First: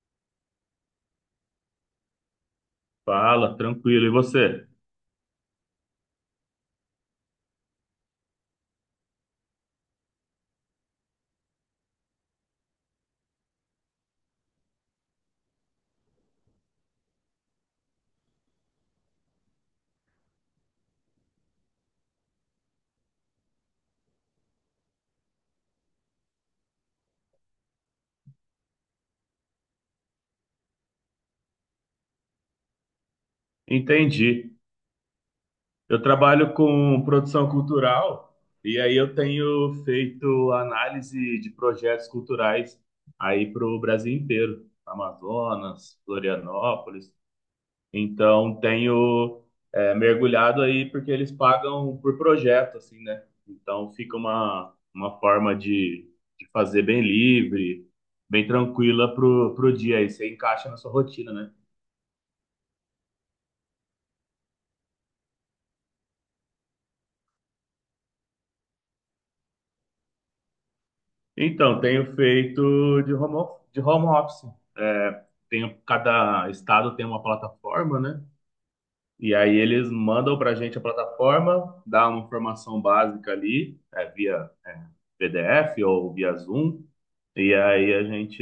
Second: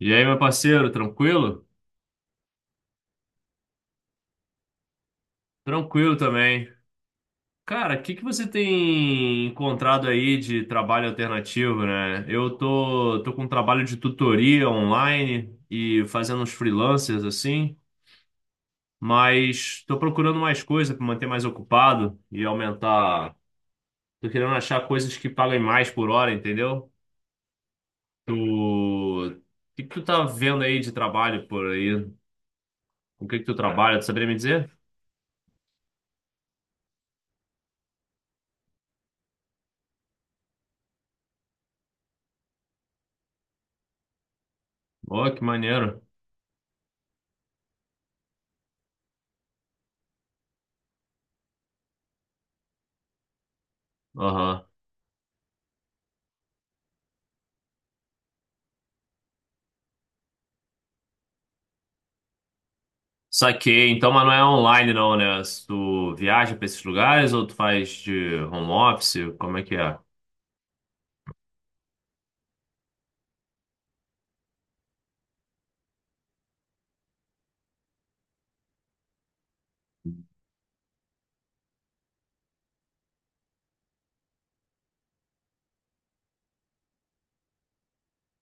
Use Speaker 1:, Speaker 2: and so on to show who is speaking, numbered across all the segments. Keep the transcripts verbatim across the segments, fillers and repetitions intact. Speaker 1: E aí, meu parceiro, tranquilo?
Speaker 2: Fala, tranquilo. E você?
Speaker 1: Tranquilo também. Cara, o que que você tem encontrado aí de trabalho alternativo, né? Eu tô, tô com um trabalho de tutoria online e fazendo uns freelancers assim, mas tô procurando mais coisa para manter mais ocupado e aumentar. Tô querendo achar coisas que paguem mais por hora, entendeu? Tu... O que que tu tá vendo aí de trabalho por aí? O que que tu trabalha? Tu saberia me
Speaker 2: Entendi.
Speaker 1: dizer?
Speaker 2: Eu trabalho com produção cultural e aí eu tenho feito análise de projetos culturais aí para o Brasil inteiro,
Speaker 1: Ó, que
Speaker 2: Amazonas,
Speaker 1: maneiro.
Speaker 2: Florianópolis. Então tenho é, mergulhado aí porque eles pagam por projeto, assim, né? Então fica
Speaker 1: Aham.
Speaker 2: uma, uma forma de, de fazer bem livre, bem tranquila pro, pro dia. Aí você encaixa na sua rotina, né?
Speaker 1: Saquei. Então, mas não é online não, né? Se tu viaja pra esses lugares ou tu faz de home office? Como é que é?
Speaker 2: Então, tenho feito de home, of- de home office. É, Tenho, cada estado tem uma plataforma, né? E aí eles mandam para a gente a plataforma, dá uma informação básica ali, é, via P D F ou via Zoom, e aí a gente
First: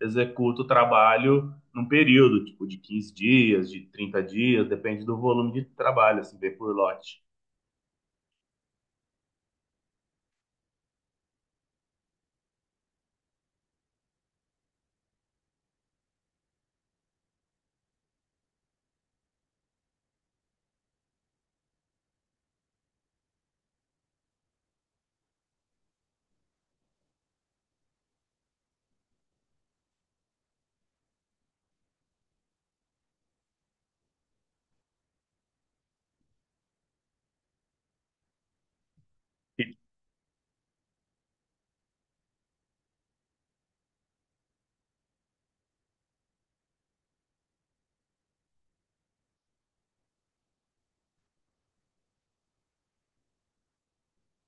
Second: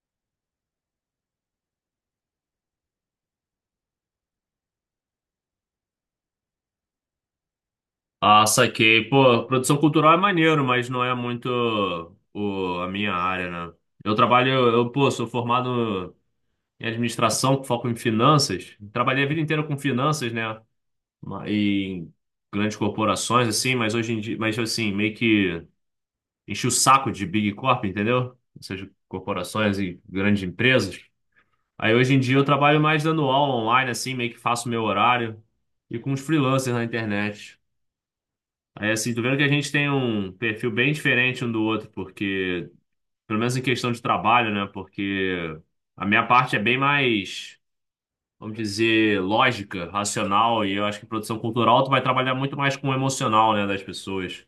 Speaker 2: executa o trabalho num período, tipo, de quinze dias, de trinta dias, depende do volume de trabalho, assim, vem por lote.
Speaker 1: Ah, saquei. Pô, produção cultural é maneiro, mas não é muito o, a minha área, né? Eu trabalho, eu, pô, sou formado em administração, com foco em finanças. Trabalhei a vida inteira com finanças, né? Ma- E em grandes corporações, assim, mas hoje em dia, mas assim, meio que enchi o saco de Big Corp, entendeu? Ou seja, corporações e grandes empresas. Aí hoje em dia eu trabalho mais dando aula online, assim, meio que faço meu horário e com os freelancers na internet. Aí assim, tu vendo que a gente tem um perfil bem diferente um do outro, porque, pelo menos em questão de trabalho, né? Porque a minha parte é bem mais, vamos dizer, lógica, racional, e eu acho que produção cultural tu vai trabalhar muito mais com o emocional, né, das pessoas.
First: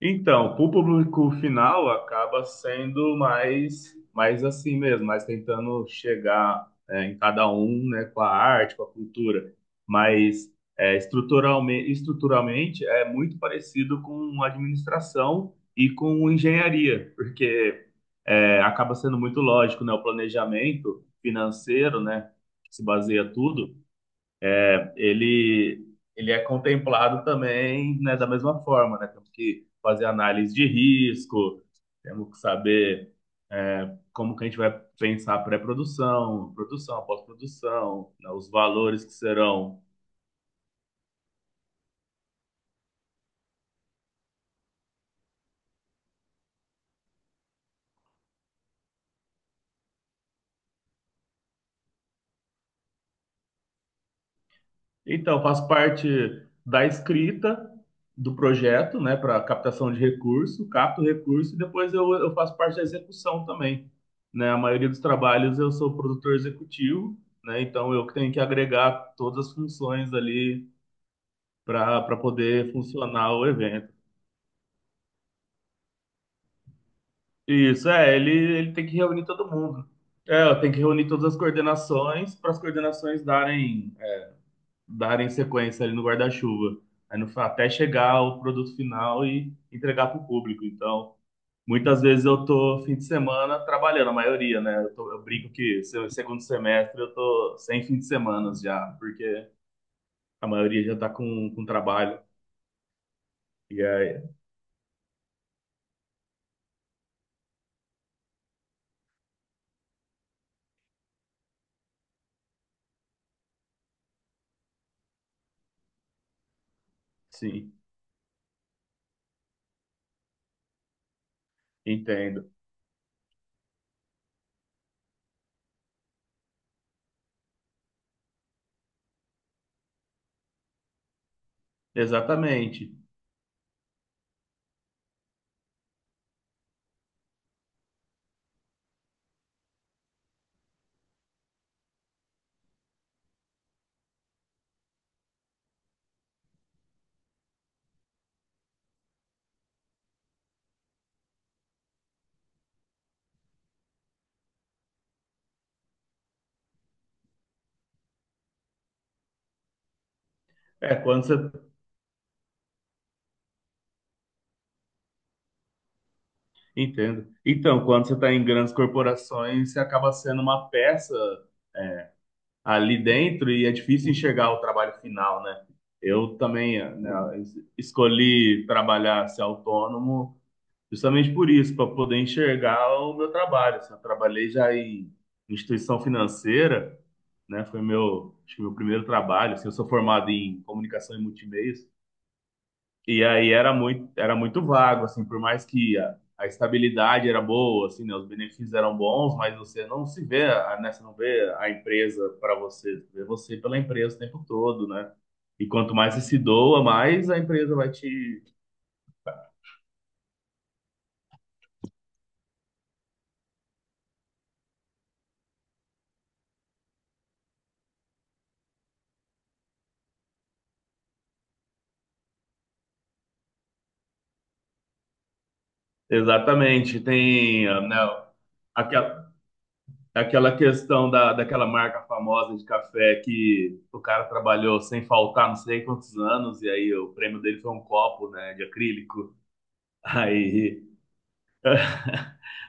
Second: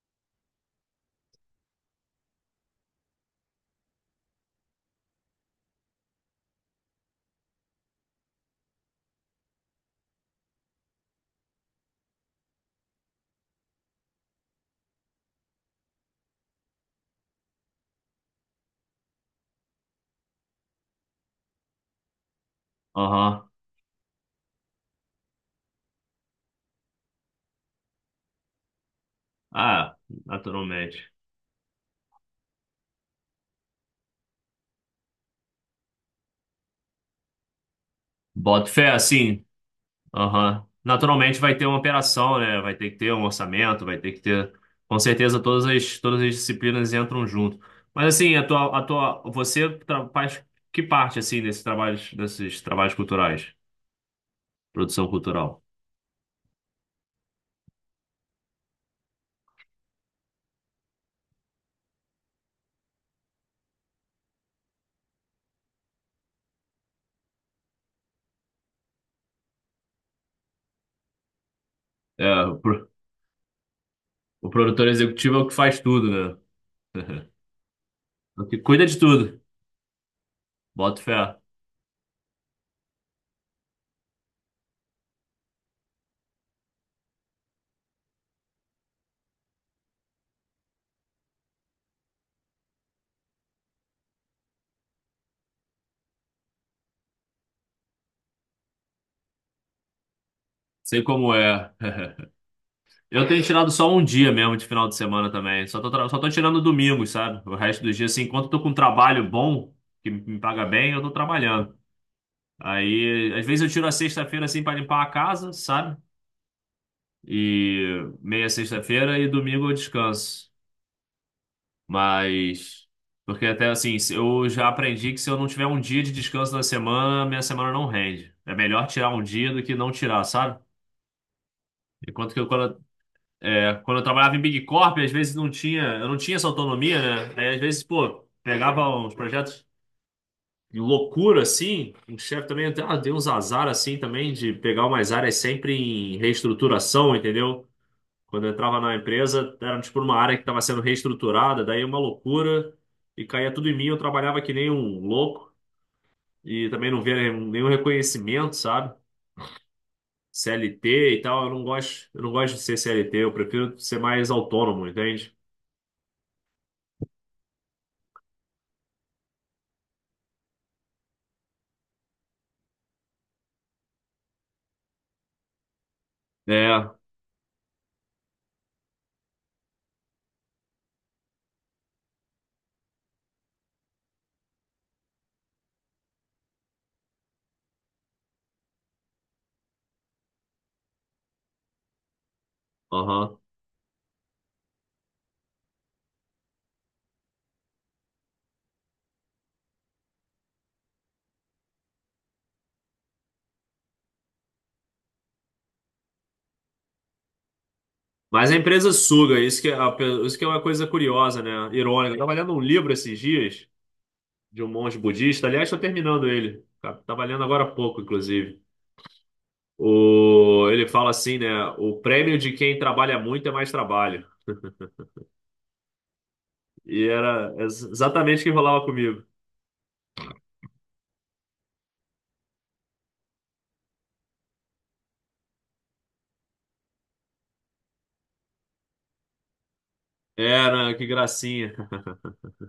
Speaker 2: Então, para o público final acaba sendo mais, mais assim mesmo, mais tentando chegar é, em cada um, né, com a arte, com a cultura, mas é, estruturalmente, estruturalmente é muito parecido com administração e com engenharia, porque é, acaba sendo muito lógico, né, o planejamento financeiro, né, que se baseia
Speaker 1: Aham.
Speaker 2: tudo é, ele, Ele é contemplado também, né, da mesma forma, né? Temos que
Speaker 1: Ah,
Speaker 2: fazer análise de
Speaker 1: naturalmente.
Speaker 2: risco, temos que saber é, como que a gente vai pensar pré-produção, produção, pós-produção, né, os
Speaker 1: Boto fé,
Speaker 2: valores que
Speaker 1: assim.
Speaker 2: serão.
Speaker 1: Aham. Naturalmente vai ter uma operação, né? Vai ter que ter um orçamento, vai ter que ter. Com certeza todas as, todas as disciplinas entram junto. Mas assim, a tua, a tua, você tra- faz que parte assim desses trabalhos, desses trabalhos culturais, produção
Speaker 2: Então, eu
Speaker 1: cultural?
Speaker 2: faço parte da escrita do projeto, né, para captação de recurso, capto recurso e depois eu, eu faço parte da execução também, né? A maioria dos trabalhos eu sou produtor executivo, né? Então eu que tenho que agregar todas as funções ali para para
Speaker 1: É, o
Speaker 2: poder
Speaker 1: pro-
Speaker 2: funcionar o evento.
Speaker 1: o produtor executivo é o que faz tudo, né?
Speaker 2: Isso, é, ele,
Speaker 1: O que
Speaker 2: ele
Speaker 1: cuida
Speaker 2: tem que
Speaker 1: de tudo.
Speaker 2: reunir todo mundo. É, eu tenho que
Speaker 1: Bota
Speaker 2: reunir
Speaker 1: fé.
Speaker 2: todas as coordenações para as coordenações darem darem sequência ali no guarda-chuva. Aí no- Até chegar ao produto final e entregar para o público. Então, muitas vezes eu tô fim de semana trabalhando, a maioria, né? Eu, tô- eu brinco que se- segundo semestre eu tô sem fim de semana já, porque a maioria já
Speaker 1: Sei
Speaker 2: tá
Speaker 1: como
Speaker 2: com, com
Speaker 1: é.
Speaker 2: trabalho.
Speaker 1: Eu tenho tirado
Speaker 2: E
Speaker 1: só um
Speaker 2: aí,
Speaker 1: dia mesmo de final de semana também. Só tô, tra- só tô tirando domingos, sabe? O resto dos dias, assim, enquanto eu tô com um trabalho bom, que me me paga bem, eu tô trabalhando. Aí, às vezes eu tiro a sexta-feira, assim, pra limpar a casa, sabe?
Speaker 2: sim,
Speaker 1: E meia sexta-feira e domingo eu descanso.
Speaker 2: entendo.
Speaker 1: Mas, porque até assim, se- eu já aprendi que se eu não tiver um dia de descanso na semana, minha semana não rende. É melhor tirar um dia do que não tirar, sabe? Enquanto que eu, quando
Speaker 2: Exatamente.
Speaker 1: É, quando eu trabalhava em Big Corp, às vezes não tinha, eu não tinha essa autonomia, né? Aí, às vezes, pô, pegava uns projetos de loucura, assim, o chefe também até, ah, deu uns azar, assim, também, de pegar umas áreas sempre em reestruturação, entendeu? Quando eu entrava na empresa, era, tipo, uma área que estava sendo reestruturada, daí uma loucura, e caía tudo em mim, eu trabalhava que nem um louco, e também não via nenhum nenhum reconhecimento, sabe? C L T
Speaker 2: É,
Speaker 1: e
Speaker 2: quando
Speaker 1: tal, eu não
Speaker 2: você.
Speaker 1: gosto, eu não gosto de ser C L T, eu prefiro ser mais autônomo, entende?
Speaker 2: Entendo. Então, quando você está em grandes corporações, você acaba sendo uma peça ali dentro e é difícil enxergar o trabalho final, né? Eu também
Speaker 1: É,
Speaker 2: né, es- escolhi trabalhar ser autônomo justamente por isso, para poder enxergar o meu trabalho. Assim, eu trabalhei já em instituição financeira, né? Foi meu, acho que meu primeiro trabalho. Assim, eu sou formado em comunicação e multimeios, e
Speaker 1: aham.
Speaker 2: aí era muito, era muito vago, assim, por mais que a, a estabilidade era boa, assim, né, os benefícios eram bons, mas você não se vê, a- né, você não vê a empresa para você, você vê você pela empresa o tempo todo, né? E quanto mais você se doa, mais a empresa vai te...
Speaker 1: Mas a empresa suga, isso que, é a pe- isso que é uma coisa curiosa, né? Irônica. Eu tava lendo um livro esses dias de um monge budista. Aliás, estou terminando ele. Tá- Tava lendo agora há pouco, inclusive. O, ele fala assim, né? O prêmio de quem trabalha muito é mais trabalho.
Speaker 2: Exatamente,
Speaker 1: E era
Speaker 2: tem, ah,
Speaker 1: ex-
Speaker 2: né,
Speaker 1: exatamente o que rolava comigo.
Speaker 2: aquela, aquela questão da, daquela marca famosa de café que o cara trabalhou sem faltar não sei quantos anos, e aí o prêmio dele foi um copo, né, de acrílico. Aí
Speaker 1: Era, que gracinha.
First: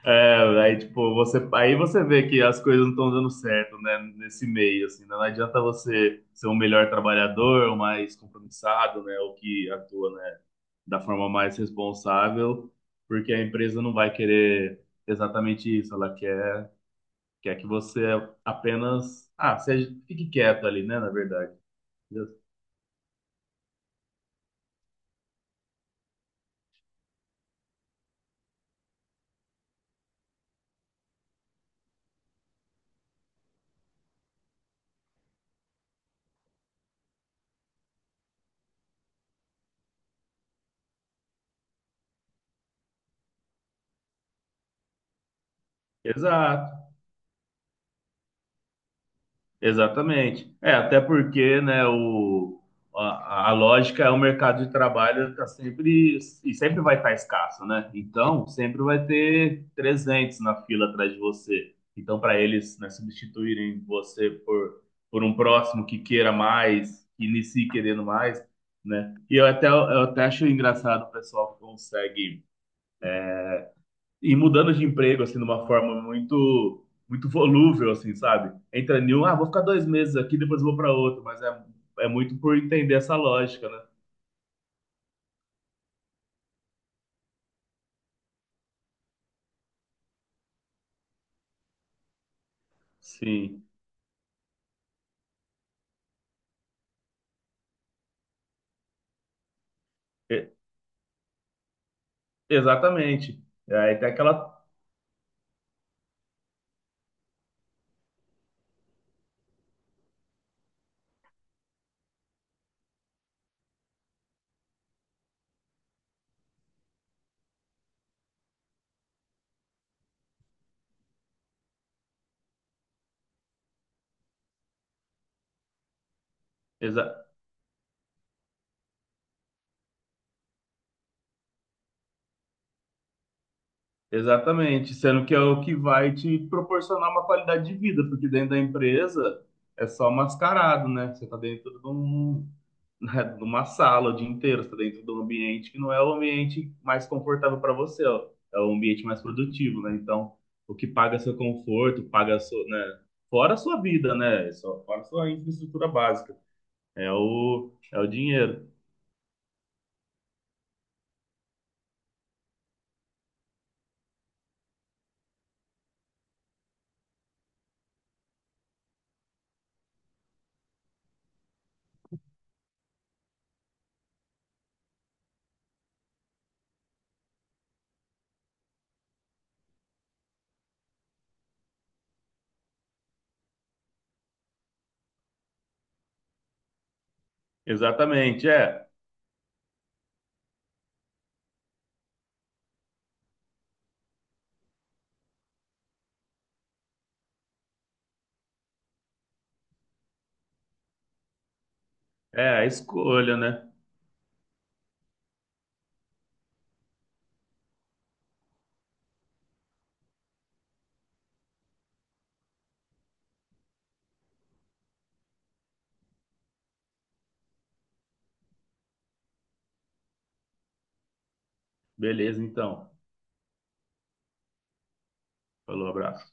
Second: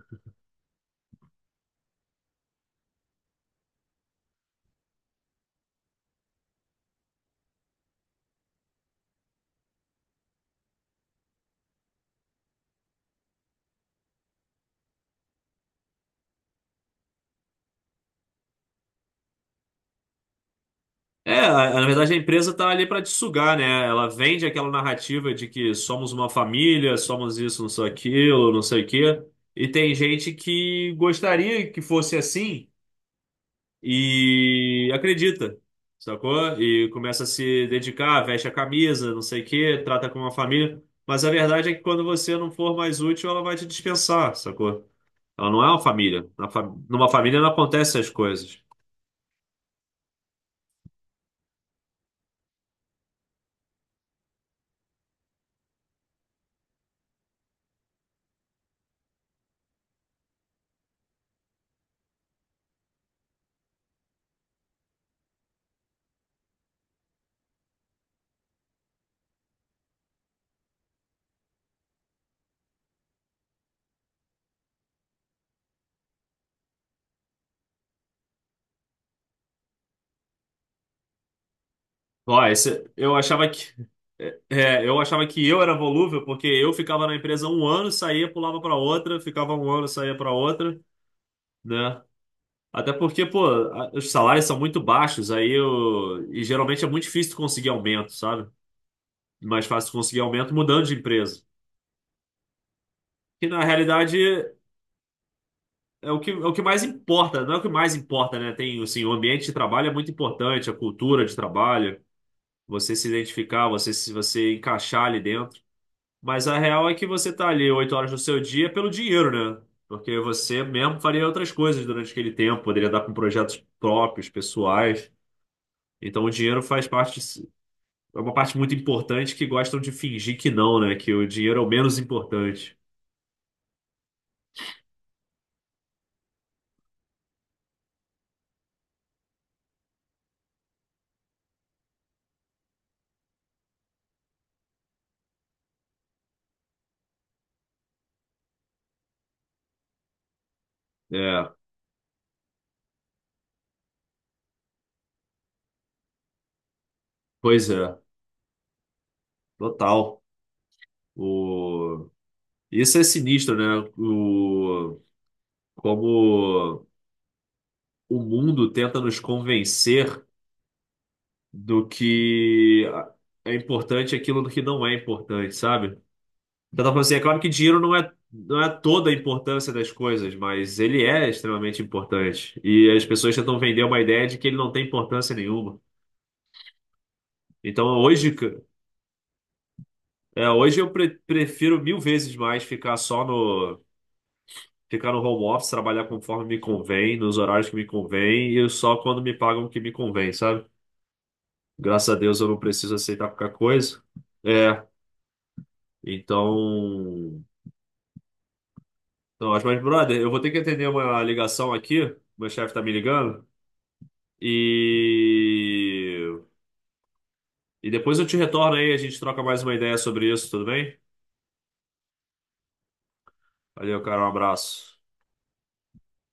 Speaker 2: É, Aí, tipo, você, aí você vê que as coisas não estão dando certo, né, nesse meio, assim, né? Não adianta você ser um melhor trabalhador, o mais compromissado, né, o que atua, né, da forma mais responsável, porque a empresa não vai querer exatamente isso, ela quer, quer que você apenas, ah, seja, fique quieto ali, né, na
Speaker 1: É,
Speaker 2: verdade.
Speaker 1: a- a- na verdade a empresa tá ali para te sugar, né? Ela vende aquela narrativa de que somos uma família, somos isso, não sei aquilo, não sei o quê. E tem gente que gostaria que fosse assim e acredita, sacou? E começa a se dedicar, veste a camisa, não sei o quê, trata como uma família. Mas a verdade é que quando você não for mais útil, ela vai te dispensar, sacou? Ela não é uma família. Na fa-
Speaker 2: Exato.
Speaker 1: Numa família não acontecem as coisas.
Speaker 2: Exatamente. É, até porque, né, o, a, a lógica é o mercado de trabalho está sempre e sempre vai estar escasso, né? Então, sempre vai ter trezentos na fila atrás de você. Então, para eles, né, substituírem você por, por um próximo que queira mais, que inicie querendo mais, né? E eu até, eu até acho engraçado o pessoal que consegue e mudando de emprego, assim, de uma forma muito, muito volúvel, assim, sabe? Entra em um, ah, vou ficar dois meses aqui, depois vou para outro, mas é, é muito
Speaker 1: Ó,
Speaker 2: por
Speaker 1: esse,
Speaker 2: entender
Speaker 1: eu
Speaker 2: essa
Speaker 1: achava
Speaker 2: lógica,
Speaker 1: que
Speaker 2: né?
Speaker 1: é, é, eu achava que eu era volúvel porque eu ficava na empresa um ano, saía, pulava para outra, ficava um ano, saía para outra, né? Até porque, pô,
Speaker 2: Sim,
Speaker 1: a- os salários são muito baixos, aí eu, e geralmente é muito difícil tu conseguir aumento, sabe? Mais fácil tu conseguir
Speaker 2: E-
Speaker 1: aumento mudando de empresa.
Speaker 2: exatamente.
Speaker 1: Que na
Speaker 2: Aí tem
Speaker 1: realidade
Speaker 2: aquela.
Speaker 1: é o que, é o que mais importa, não é o que mais importa, né? Tem, assim, o ambiente de trabalho é muito importante, a cultura de trabalho, você se identificar, você se você encaixar ali dentro. Mas a real é que você tá ali oito horas do seu dia pelo dinheiro, né? Porque você mesmo faria outras coisas durante aquele tempo, poderia dar com projetos próprios, pessoais. Então o dinheiro faz parte, é uma parte muito importante que gostam de fingir que não, né? Que o dinheiro é o menos importante.
Speaker 2: Exatamente, sendo que é o que vai te proporcionar uma qualidade de vida, porque dentro da empresa é só mascarado, né? Você está dentro de, um, né, de uma sala o dia inteiro, você está dentro de um ambiente que não é o ambiente mais confortável para você, ó. É o ambiente mais produtivo, né? Então, o que paga seu
Speaker 1: É,
Speaker 2: conforto, paga seu, né? Fora a sua vida, né? É Só- Fora a sua infraestrutura básica. É o,
Speaker 1: pois é,
Speaker 2: é o dinheiro.
Speaker 1: total. O... Isso é sinistro, né? O... como o mundo tenta nos convencer do que é importante e aquilo do que não é importante, sabe? Eu tava falando assim, é claro que dinheiro não é, não é toda a importância das coisas, mas ele é extremamente importante. E as pessoas tentam vender uma ideia de que ele não tem importância nenhuma. Então hoje,
Speaker 2: Exatamente,
Speaker 1: ca-
Speaker 2: é.
Speaker 1: é, hoje eu pre- prefiro mil vezes mais ficar só no, ficar no home office, trabalhar conforme me convém, nos horários que me convém, e só quando me pagam o que me convém, sabe? Graças a Deus eu
Speaker 2: É
Speaker 1: não
Speaker 2: a
Speaker 1: preciso aceitar
Speaker 2: escolha,
Speaker 1: qualquer
Speaker 2: né?
Speaker 1: coisa. É, então. então mas, brother, eu vou ter que atender uma ligação aqui. Meu chefe tá me ligando. E... e depois eu te retorno aí, a gente troca mais uma ideia sobre isso, tudo bem?
Speaker 2: Beleza, então.
Speaker 1: Valeu, cara, um abraço.
Speaker 2: Falou, abraço.